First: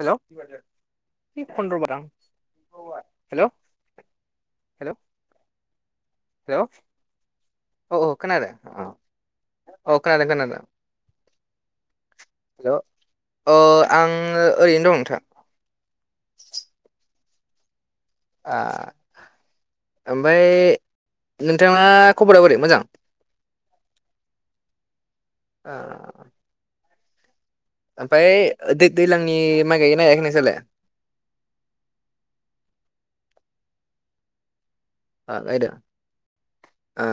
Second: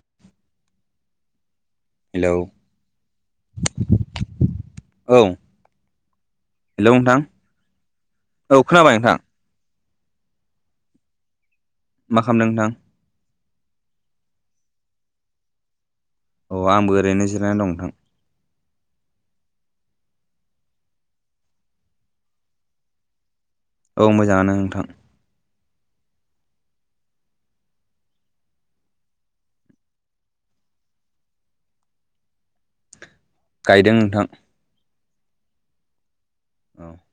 Hello hello. Hello hello औ। Hello नोंथां औ खोनाबाय नोंथां। अ खोनादों खोनादों। मा खालामदों नोंथां? हेलौ आं ओरैनो दं नोंथा'। अ आंबो ओरैनो जिरायनानै दं नोंथां। [inaudible] ओमफ्राय नोंथाना खबरा बोरै मोजां? औ मोजाङानो नोंथां। आ। ओमफाय दै दैलांनि माइ गायगोनना गायाखै नोंसलाय? [inaudible] गायदों नोंथां आ आयदा औ आ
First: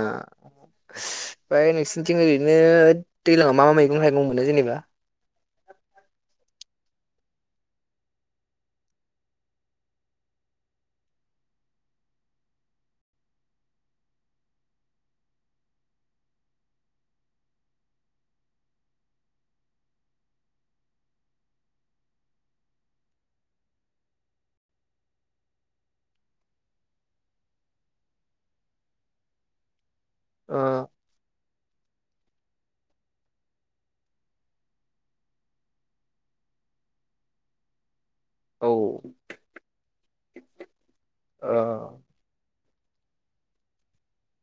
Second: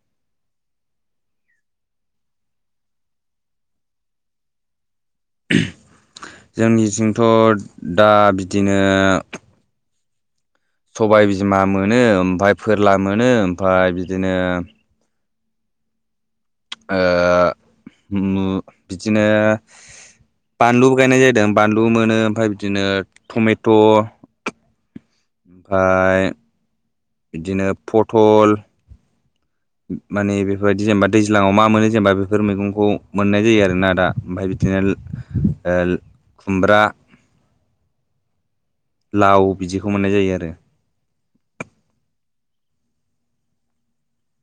फाय नोंसिनिथिं ओरैनो दैलाङाव मा मा मैगं थाइगं मोनो जेनेबा? थद दा बिदिनो सबाय बिमा मोनो ओमफाय फोरला मोनो ओमफाय बिदिनो ओ उमु बिदिनो बानलुबो गायनाय जायदों बानलु मोनो ओमफाय बिदिनो टमेट' फाय बिदिनो पथल माने ओ बेफोरबायदि जेनेबा दैज लाङाव मा मोनो जेनेबा बेफोर मैगंखौ मोननाय जायो आरोना दा ओमफाय बिदिनो ओल खुमब्रा औ लाव बिदिखौ मोननाय जायो आरो ओ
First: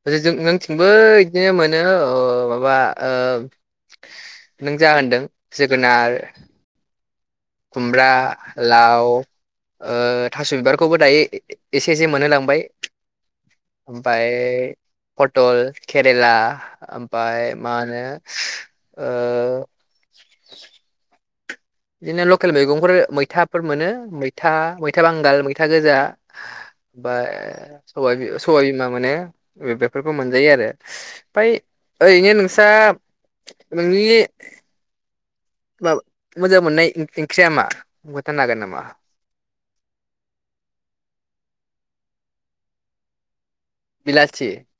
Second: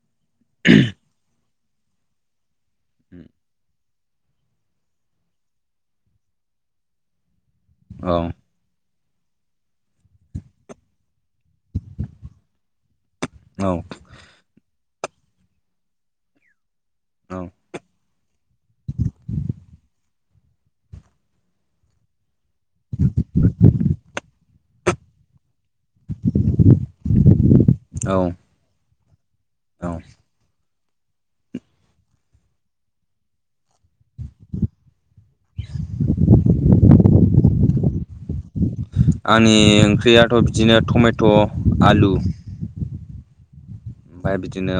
ओरै जों नोंथिंबो बिदिनो मोनो ओ माबा ओ नों जा होनदों जोगोनार खुमब्रा औ लाव ओ थास' बिबारखौबो दायो एसे एसे मोनहोलांबाय औ ओमफाय पटल केरेला औ ओमफाय मा होनो ओ [inaudible] दिनो लकेल मैगंफोर मैथाफोर मोनो मैथा मैथा बांगाल था गोजा बा सबायबि औ सबायबिमा मोनो बे औ बेफोरखौ मोनजायो आरो फाय यैनो नोंसाब नोंनि माव मोजां मोननाय ओंख्रिया मा बुथानो हागोन नामा? आंनि ओंख्रियाथ' बिदिनो टमेट' आलु ओमफाय बिलाथि बिदिनो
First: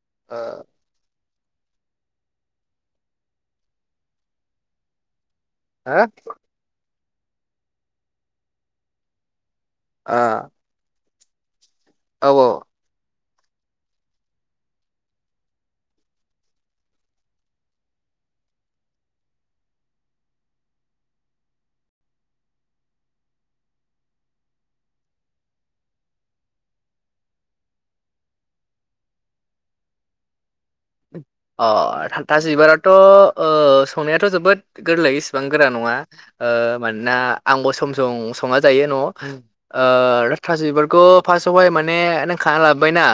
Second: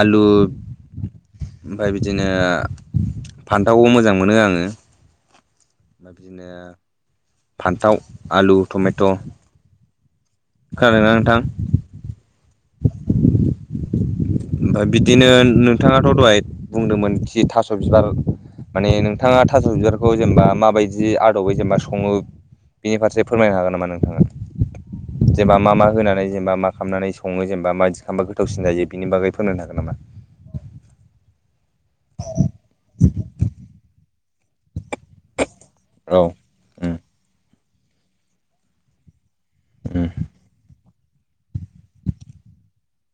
आलु ओ ओमफाय बिदिनो फान्थावबो मोजां मोनो आङो हो मा बिनो फान्थाव आलु टमेट' ओ खोनादों ना नोंथां? औ अ ओमफाय बिदिनो नोंथाङाथ' दहाय बुंदोंमोन खि थास' बिबार माने नोंथाङा थास' बिारखौ जेनेबा माबायदि आदबै जेनेबा सङो बिनि फारसे फोरमायनो हागोन नामा नोंथाङा? जेनबा मा होनानै जेनेबा मा खालामनानै सङो जेनेबा माबायदि खामबा गोथावसिन जायो बेनि बागै फोरमायनो हागोन नामा? अ थानथास जिबाराथ' ओ संनायाथ' जोबोद गोरलै इसेबां गोरा नङा औ ओ उम मानोना आंबो सम सम सङा जायो न' उम ओ थासो बिबारख' फार्स्टावहाय माने नों खा लाबोबायना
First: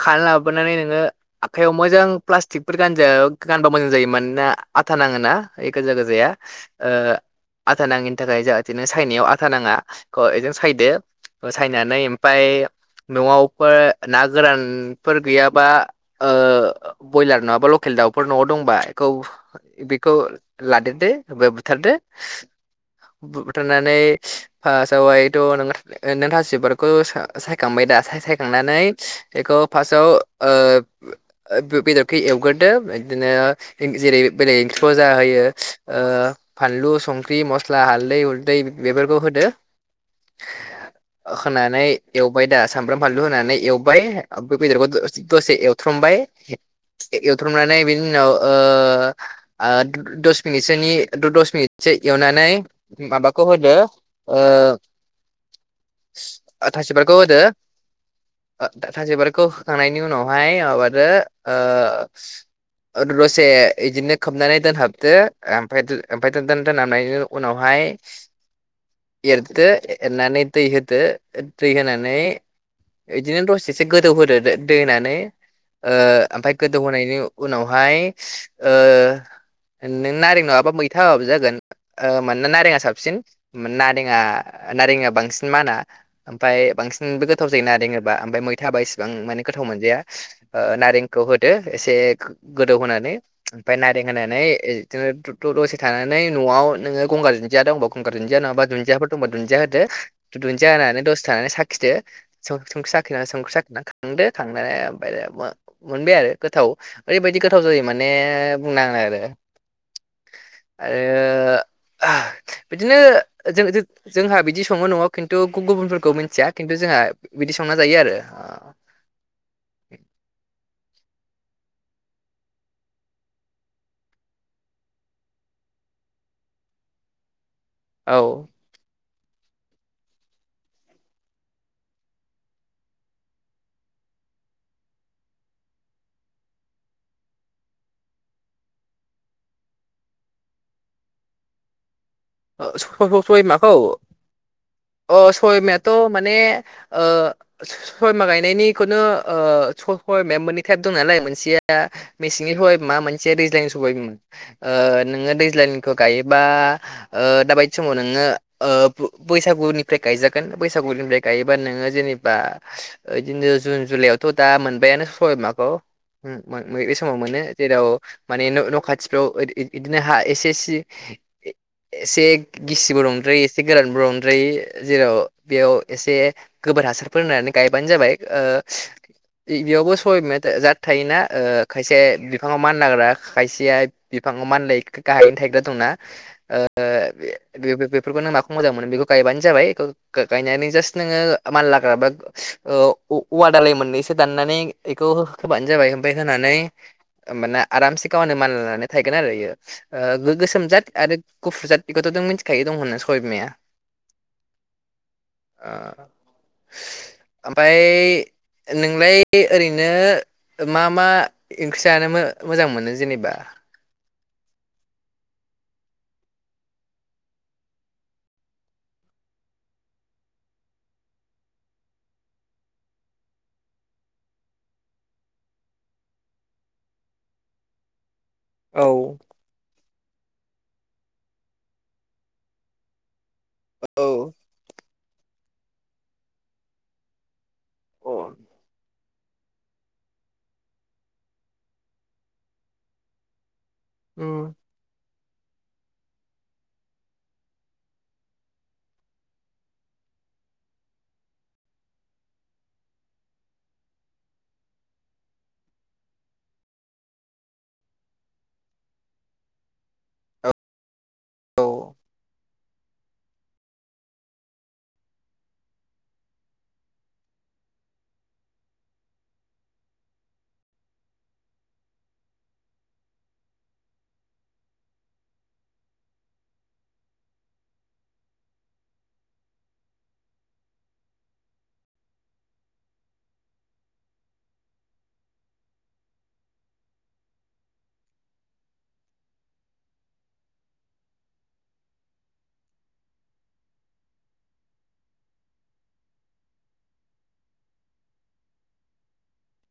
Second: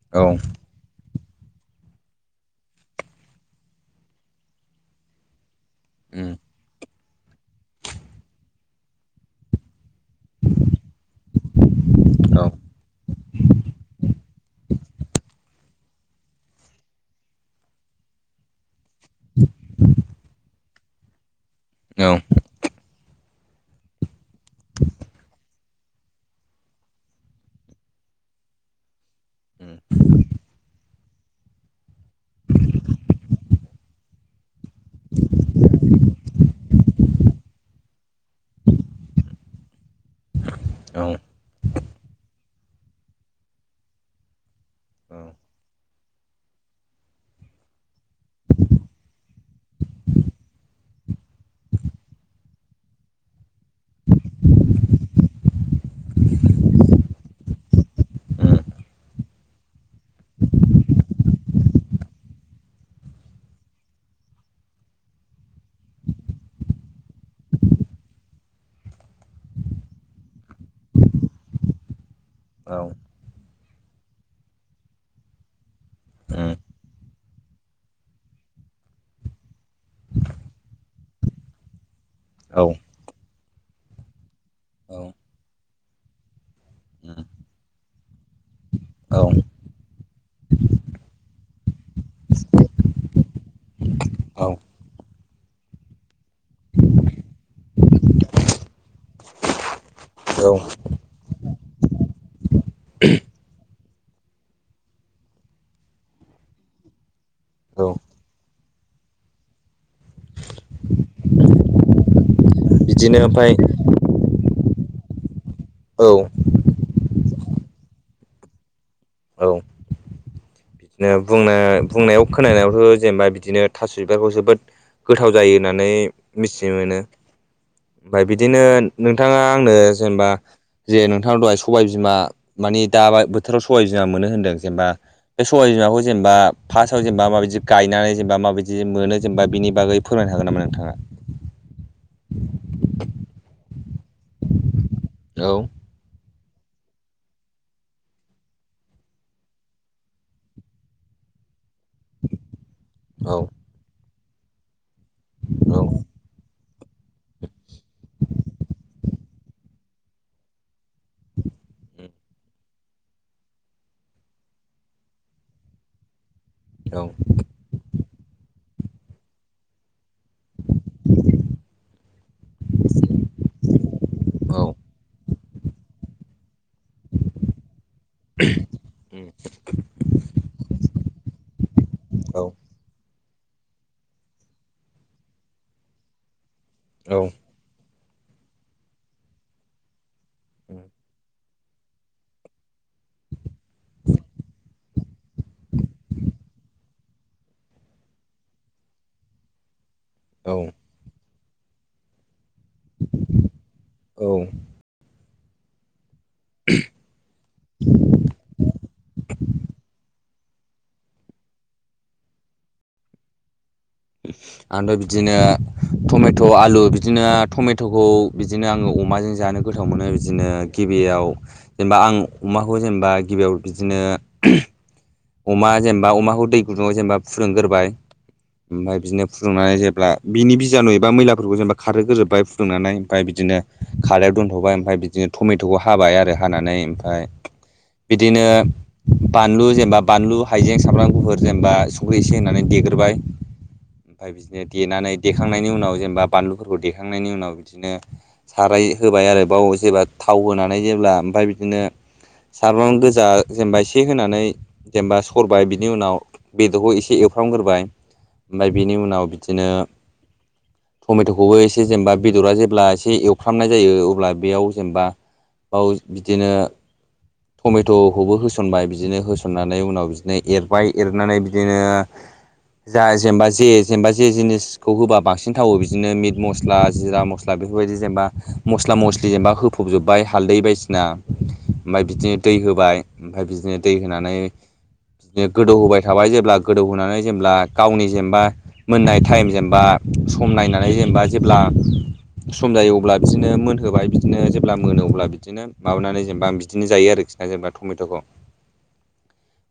खान औ लाबोनानै नोङो आखाइयाव मोजां प्लास्टिकफोर गानजो गानबा मोजां जाय मानोना आथा नाङो ना बे गोजा गोजाया उम ओ आथा नाङिनि थाखाय जाहाथेनो चाइनायाव आथा नाङा अ ए जों सायदो फोसायनानै औ ओमफाय न'आवफोर ना गोरानफोर गैयाबा ओ बयलार नङाबा लकेल दाउफोर न'आव दंबा खौ बिखौ लादेरदो ओमफाय बुथारदो उम बुथारनानै फार्स्टावहायथ' नों थसिबारखौ सायखांबाय दा सायखांनानै बेखौ फासयाव ओ ओ बेदरखौ एवग्रोदो बिदिनो जेरै बेलेग फुजा होयो ओ फानलु संख्रि मस्ला हालदै उलदै बेफोरखौ होदो औ उम औ उम औ होनानै एवबाय दा सामब्राम फानलु होनानै एवबाय बेदखौ दसे एवथ्रमबाय एवथ्रमनानै बिनि उनाव आव ओ दस मिनिटसो उनाव दु दस मिनिटसो एवनानै माबाखौ होदो ओ थास'बिबारखौ होदो थास'बिबारखौ होखांनायनि उनावहाय माबादो ओ दसे बिदिनो खोबनानै दोनहाबदो ओमफ्राय ओमफ्राय दोननानै दोनहाबनायनि उनावहाय एरदो एरनानै दैै होदो दै होनानै बिदिनो दसेस गोदौहदो दै होनानै ओ ओमफफ्राय गोदौहोनायनि उनावहाय ओ नों नारें नंङाबा मैथा होबाबो जागोन ओ मानोना नारेंआ साबसिन नारेंङा नारेंङा बांसिन माना ओमफ्राय उम बांसिनबो गोथाव जायो नारेंहोबा मैथा एसेबां गोथाव मोनजाया खौ होदो एसे गोदौ होनानै ओमफ्राय नारें होनानै औ बिदिनो' दसे थानानै नै न'आव नोङो गगार दुन्दिया दंब गंगार दुन्दिया नंङाबा दुन्दियाफोर दंबा दुन्दिया होदो औ दुनदिया होनानै दसे खानानै साखिदो संख्रि साखिनानै संख्रि साखिनानै खांदो खांनानै ओमफ्राय मोनबाय आरो गोथाव ओरैबायाददि गोथाव जायो माने बुंनाङो आरो आरो [unintelligible] बिदिनो जों जोंहा बिदि संङो न'आव खिन्थुुन औ गुबुनफोरखौ मिथिया खिन्थु जोंहा बिदि संना जायो आरो औ बिदिनो बुंनाय बुंनायाव खोनानायावथ' जेनेबा बिदिनो थास' बिबारखौ जोबोद गोथाव जायो होननानै मिथिनो मोनो ओमफ्राय आरो बिदिनो नोंथांङा आंनो जेनेबा जे नोंथांनाव दहाय सबायबिमा माने दाबा बोथोराव सबाइ बिमा मोनो होनदों जेनेबा बे सबाय बिमाखौ जेनेबा फार्स्टआव जेनेबा माबायदि गायनानै जेनेबा माबायदि मोनो जेनेबा बिनि बागै फोरमायनो हायो हागोन नामा नोंथाङा [inaudible] सबाय बिमाखौ अ सबाय औ बिमायाथ' माने ओ सबाय बिमा गायनायनिखौनो सबाय बिमाया मोननै टाइप दं नालाय मोनसेया दा मेसेंनि साबाय बिमा मोनसे औ दैज्लांनि सबाय बिमा ओ नोंङो दैज्लांनिखौ गायोबा ओ दाबायदि समाव नोंङो ओ बैसागुनिफ्राय गायजागोन बैसागु बैसागुनिफ्रा गायोबा नोंङो जेनि बा बिदिनो जुन जुलाइआवथ' दा मोनबायानो सबायबिमाखौ बे समाव मोनो जेराव माने खाथिफ्राव बिदिनो हा एसे ए सि [unintelligible] एसे गिसिबो नंद्रायो एसे गोरानबो नंद्रायो जेराव बेयाव एसे गोबोर हासारफोर होनानै गायबानो जाबाय ओ बेयावबो सबाय बिमा खायसे जाद थायोना खायसे बिफांङाव मानलाग्रा खायसेया बिफांव मानलाय गाहायनो थायग्रा दंना ओ औ बे बेफोरखौ नों माखौ मोजां मोनो बेखौ गायबानो जाबाय गायनानै जास्ट नोंङो माल लाग्रा बा ओ औवा दालाय मोननैसो दाननानै बेखौ हो होबानो जाबाय ओमाय होनानै माने आरामसे गावनो मान लानानै थायगोन आरोयो औ औ गोसोमजाद आरो गुफुरजात बेखौथ' नों मोनथि फिथाइ दं होननो सबायबिमाया औ ओमफाय नोंलाय ओरैनो मा मा ओंख्रि जानो मोजां मोनो जेनेबा ओमफ्राय बिदिनो टमेट' आलु बिदिनो टमेट'खौ बिदिनो आंङो अमाजों जानो गोथाव मोनो बिदिनो गिबियाव जेनेबा आं अमाखौ जेनेबा गिबियाव बिदिनो ओ अमा जेनेबा अमाखौ दै गुदुंङाव जेनेबा फुदुंग्रोबाय औ ओमफ्राय बिदिनो फुदुंनानै जेनबा बिनि बिजानु एबा मैलाफोरखौ जेनेब खारहोग्रोबबाय फुदुंनानै ओमफ्राय बिदिनो औ खारायाव दोनथ'बाय ओमफ्राय बिदिनो टमेट'खौ हाबाय आरो हानानै ओमफ्राय अ बिदिनो बानलु जेनेबा बानलु हाइजें सामब्राम गुफुर जेनेबा सख्रि एसे होनानै देग्रोबाय ओमफ्राय उम बिदिनो देनानै देखांनायनि उनाव जेनेबा बानलुफोरखौ देखांनायनि उनाव बिदिनो साराय होबाय आरो बाव जेबा थाव होनानै जेब्ला ओमफ्राय बिदिनो सामब्राम गोजा जेनेबा एसे होनानै जेनेबा सरबाय बिनि उनाव बेदरखौ एसे एवफ्रामग्रोबाय ओमफ्राय बेनि उनाव बिदिनो औ टमेट'खौबो एसे जेनेबा बेदरा जे अब्ला एसे एवफ्रामनाय जायो अब्ला बेयाव जेनेबा बाव बिदिनो टमेट'खौबो होसनबाय बिदिनो होसन होसननानै उनाव बिदिनो एरबाय एरनानै बिदिनो जा जेनेबा जे जेनेबा जे जिनिसखौ होबा बांसिन थावो बिदिनो मिट मस्ला जिरा मस्ला बेफोरबायदि जेनेबा मस्ला मस्लि जेनेबा होफबजोबबाय हाल्दै बायदिसिना ओमफ्राय बिदिनो दै होबाय ओमफ्राय बिदिनो दै होनानै बिनो गोदौ होबाय थाबाय जेब्ला गोदौहोनानै जेब्ला गावनि जेनेबा मोननाय टाइम जेनेबा सम नायनानै जेनेबा जेब्ला सम जायो अब्ला बिदिनो मोनहोबाय बिदिनो जेब्ला मोनो अब्ला बिदिनो माबानानै जेनेबा आं बिदिनो जायो आरोखि ा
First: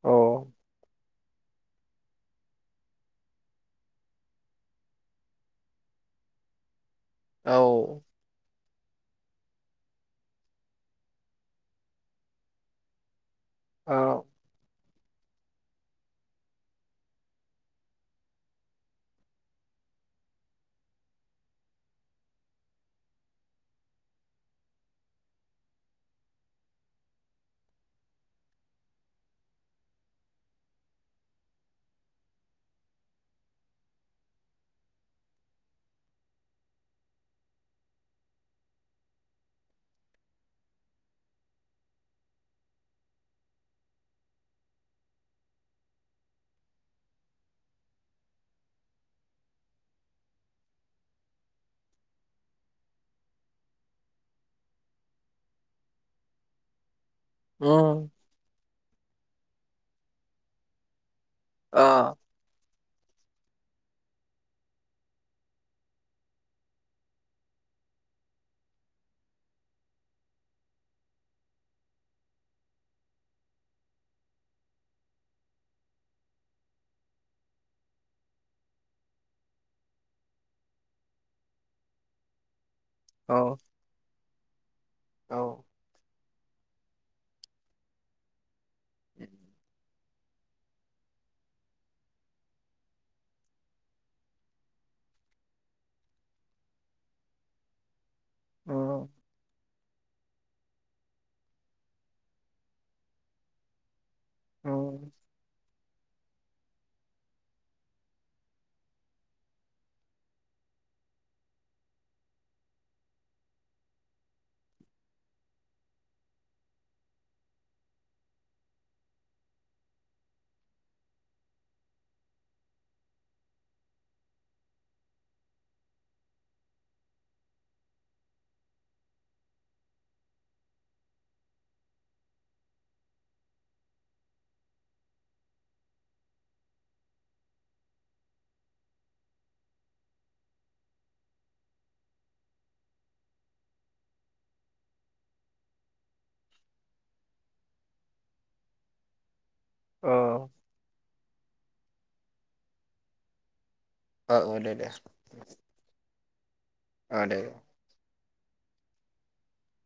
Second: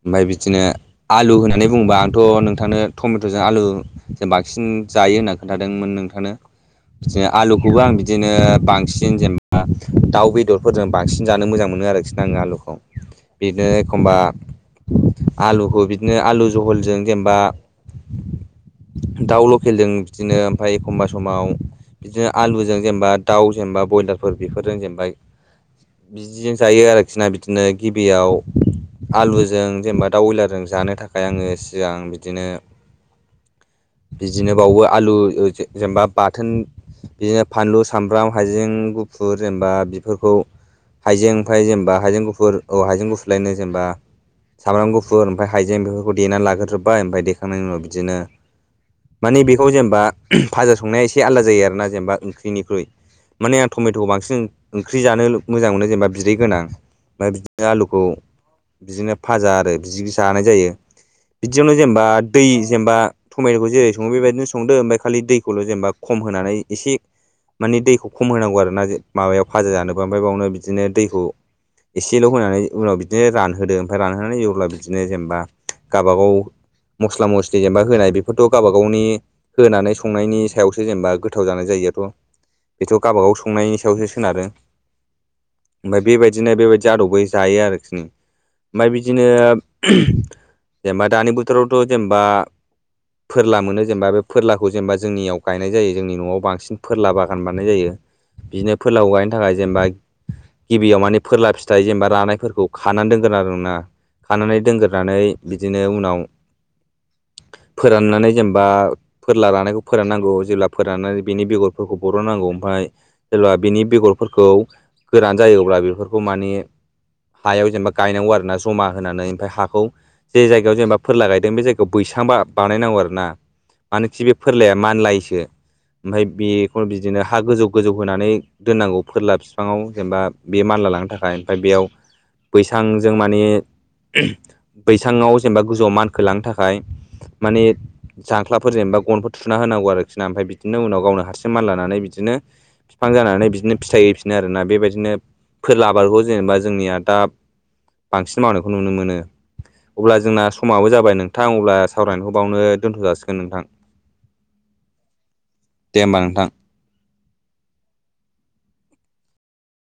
औ बि [inaudible] बुंबा आंथ' नोंथांनो टमेट'जों आलुजों बांसिन जायो होनना खोन्थादोंमोन नोंथांनो। बिदिनो आलुखौबो आं औ बिदिनो बांसिन जेनेबा दाउ बेदरफोरजों बांसिन जानो मोजां मोनो आरोखि न आङो आलुखौ बिदिनो औ एखमबा आलुखौ बिदिनो आलु जहलजों जेनेबा दाउ लकेलजों बिदिनो ओमफ्राय एखमबा समाव बिदिनो आलुजों जेनेबा दाउ जेनेबा ब्रयलारफोर बेफोरजों जेनेबा बिदिजों जायो आरोखि ना बिदिनो गिबियाव आलुजों जेनेबा दाउ बइलारजों जानो थाखाय आङो सिगां बिदिनो [inaudible] बिदिनो बावबो आलु जेनेबा बाथोन बिदिनो फानलु सामब्राम हाइजें गुफुर जेनेबा बेफोरखौ हाइजें ओमफ्राय जेनेबा हाइजें गुफुर औ हाइजें गुफुर लायनो जेनेबा सामब्राम गुफुर ओमफ्राय हाइजें बेफोरखौ देनानै लाग्रदोबबाय ओमफ्राय देखांनायनि उनाव बिदिनो माने बेखौ जेनेबा फाजा संनाया एसे आलादा जायो आरोोना जेनेबा ओंख्रिनिख्रुइ माने आं टमेट'खौ बांसिन ओंख्रि जानो मोजां मोनो जेनेबा बिदै गोनां ओमफ्राय बिदिनो आलुखौ उम बिदिनो फाजा आरो बिदि जानाय जायो। बिदियावनो अ जेनेबा दै जेनेबा टमेट'खौ जेरै सङो बेबायदिनो संदो ओमफ्राय खालि दैखौल' जेनेबा खम होनानै एसे माने दैखौ खम होनांगौ आरो ना माबायाव फाजा जानोबो ओमफ्राय बेयावनो बिदिनो दैखौ एसेल' होनानै उनाव बि बिदिनो रानहोदों ओमफ्राय रानहोनानै जेब्ला बिदिनो जेनेबा गावबागाव मस्ला मस्लि जेनेबा होनाय बेफोरथ' गावबा गावनि होनानै संनायनि सायावसो जेनेबा गोथाव जानाय जायो बेथ' गाव गाव औ संनायनि सायावसो सोनारो औ ओमफ्राय बेबाय बिदिनो बेबायदि आदबै जायो आरोखि न ओमफ्राय बिदिनो जेनेबा दानि बोथोरावथ' जेनबा फोरला मोनो जेनेबा बे फोरलाखौ जेनेबा जोंनियाव गायनाय जायो जोंनि न'आव बांसिन फोरला बागान बानायनाय जायो। बिनो उम फोरलाखौ गायनो थाखाय जेनबा गिबियाव मानि फोरला फिथाइ जेनबा रानायफोरखौ खानानै दोनगोन आरोना खानानै उम दोनगोरनानै बिदिनो उनाव [unintelligible] फोराननानै जेनबा फोरला रानायखौ फोराननांगौ जेब्ला फोराननानै बेनि बेगरफोरखौ बरनांगौ ओमफाय [unintelligible] बिनि बेगरफोरखौ गोरान जायो अब्ला बेफोरखौ मानि हायाव जेनबा गायनांगौ आरो ना जमा होनानै ओमफ्राय हाखौ जे जायगायाव जेनबा फोरला गायदों बे जायगायाव बैसां बा बानायनांगौ आरो ना मानोखि बे फोरलाया मानलायोसो ओमफाय बेखौ बिदिनो हा गोजौ गोजौ होनानै दोननांगौ फोरला बिफाङाव जेनेबा बे मान ला लांनो थाखाय ओमफ्राय बेयाव बैसां जों माने ओम बैसाङाव जेनेबा गोजौआव मानखोलांनो थाखाय माने जांख्लाफोरजों एनबा गनफोर थुना होनांगौ आरोखि ना ओमफाय बिदिनो उनाव गावनो हारसिं मानलानानै बिदिनो बिफां जानानै बिदिनो फिथाइ हैैफिनो आरोना बेबायदिनो फोरला आबादखौ जेनेबा जोंनिया दा बांसिन मावनायखौ नुनो मोनो अ अब्ला जोंना समाबो जाबाय नोंथां अब्ला सावरायनायखौ बावनो दोनथ' जासिगोन नोंथां ओ ओ दे दे दे होमबा नोंथां ओ दे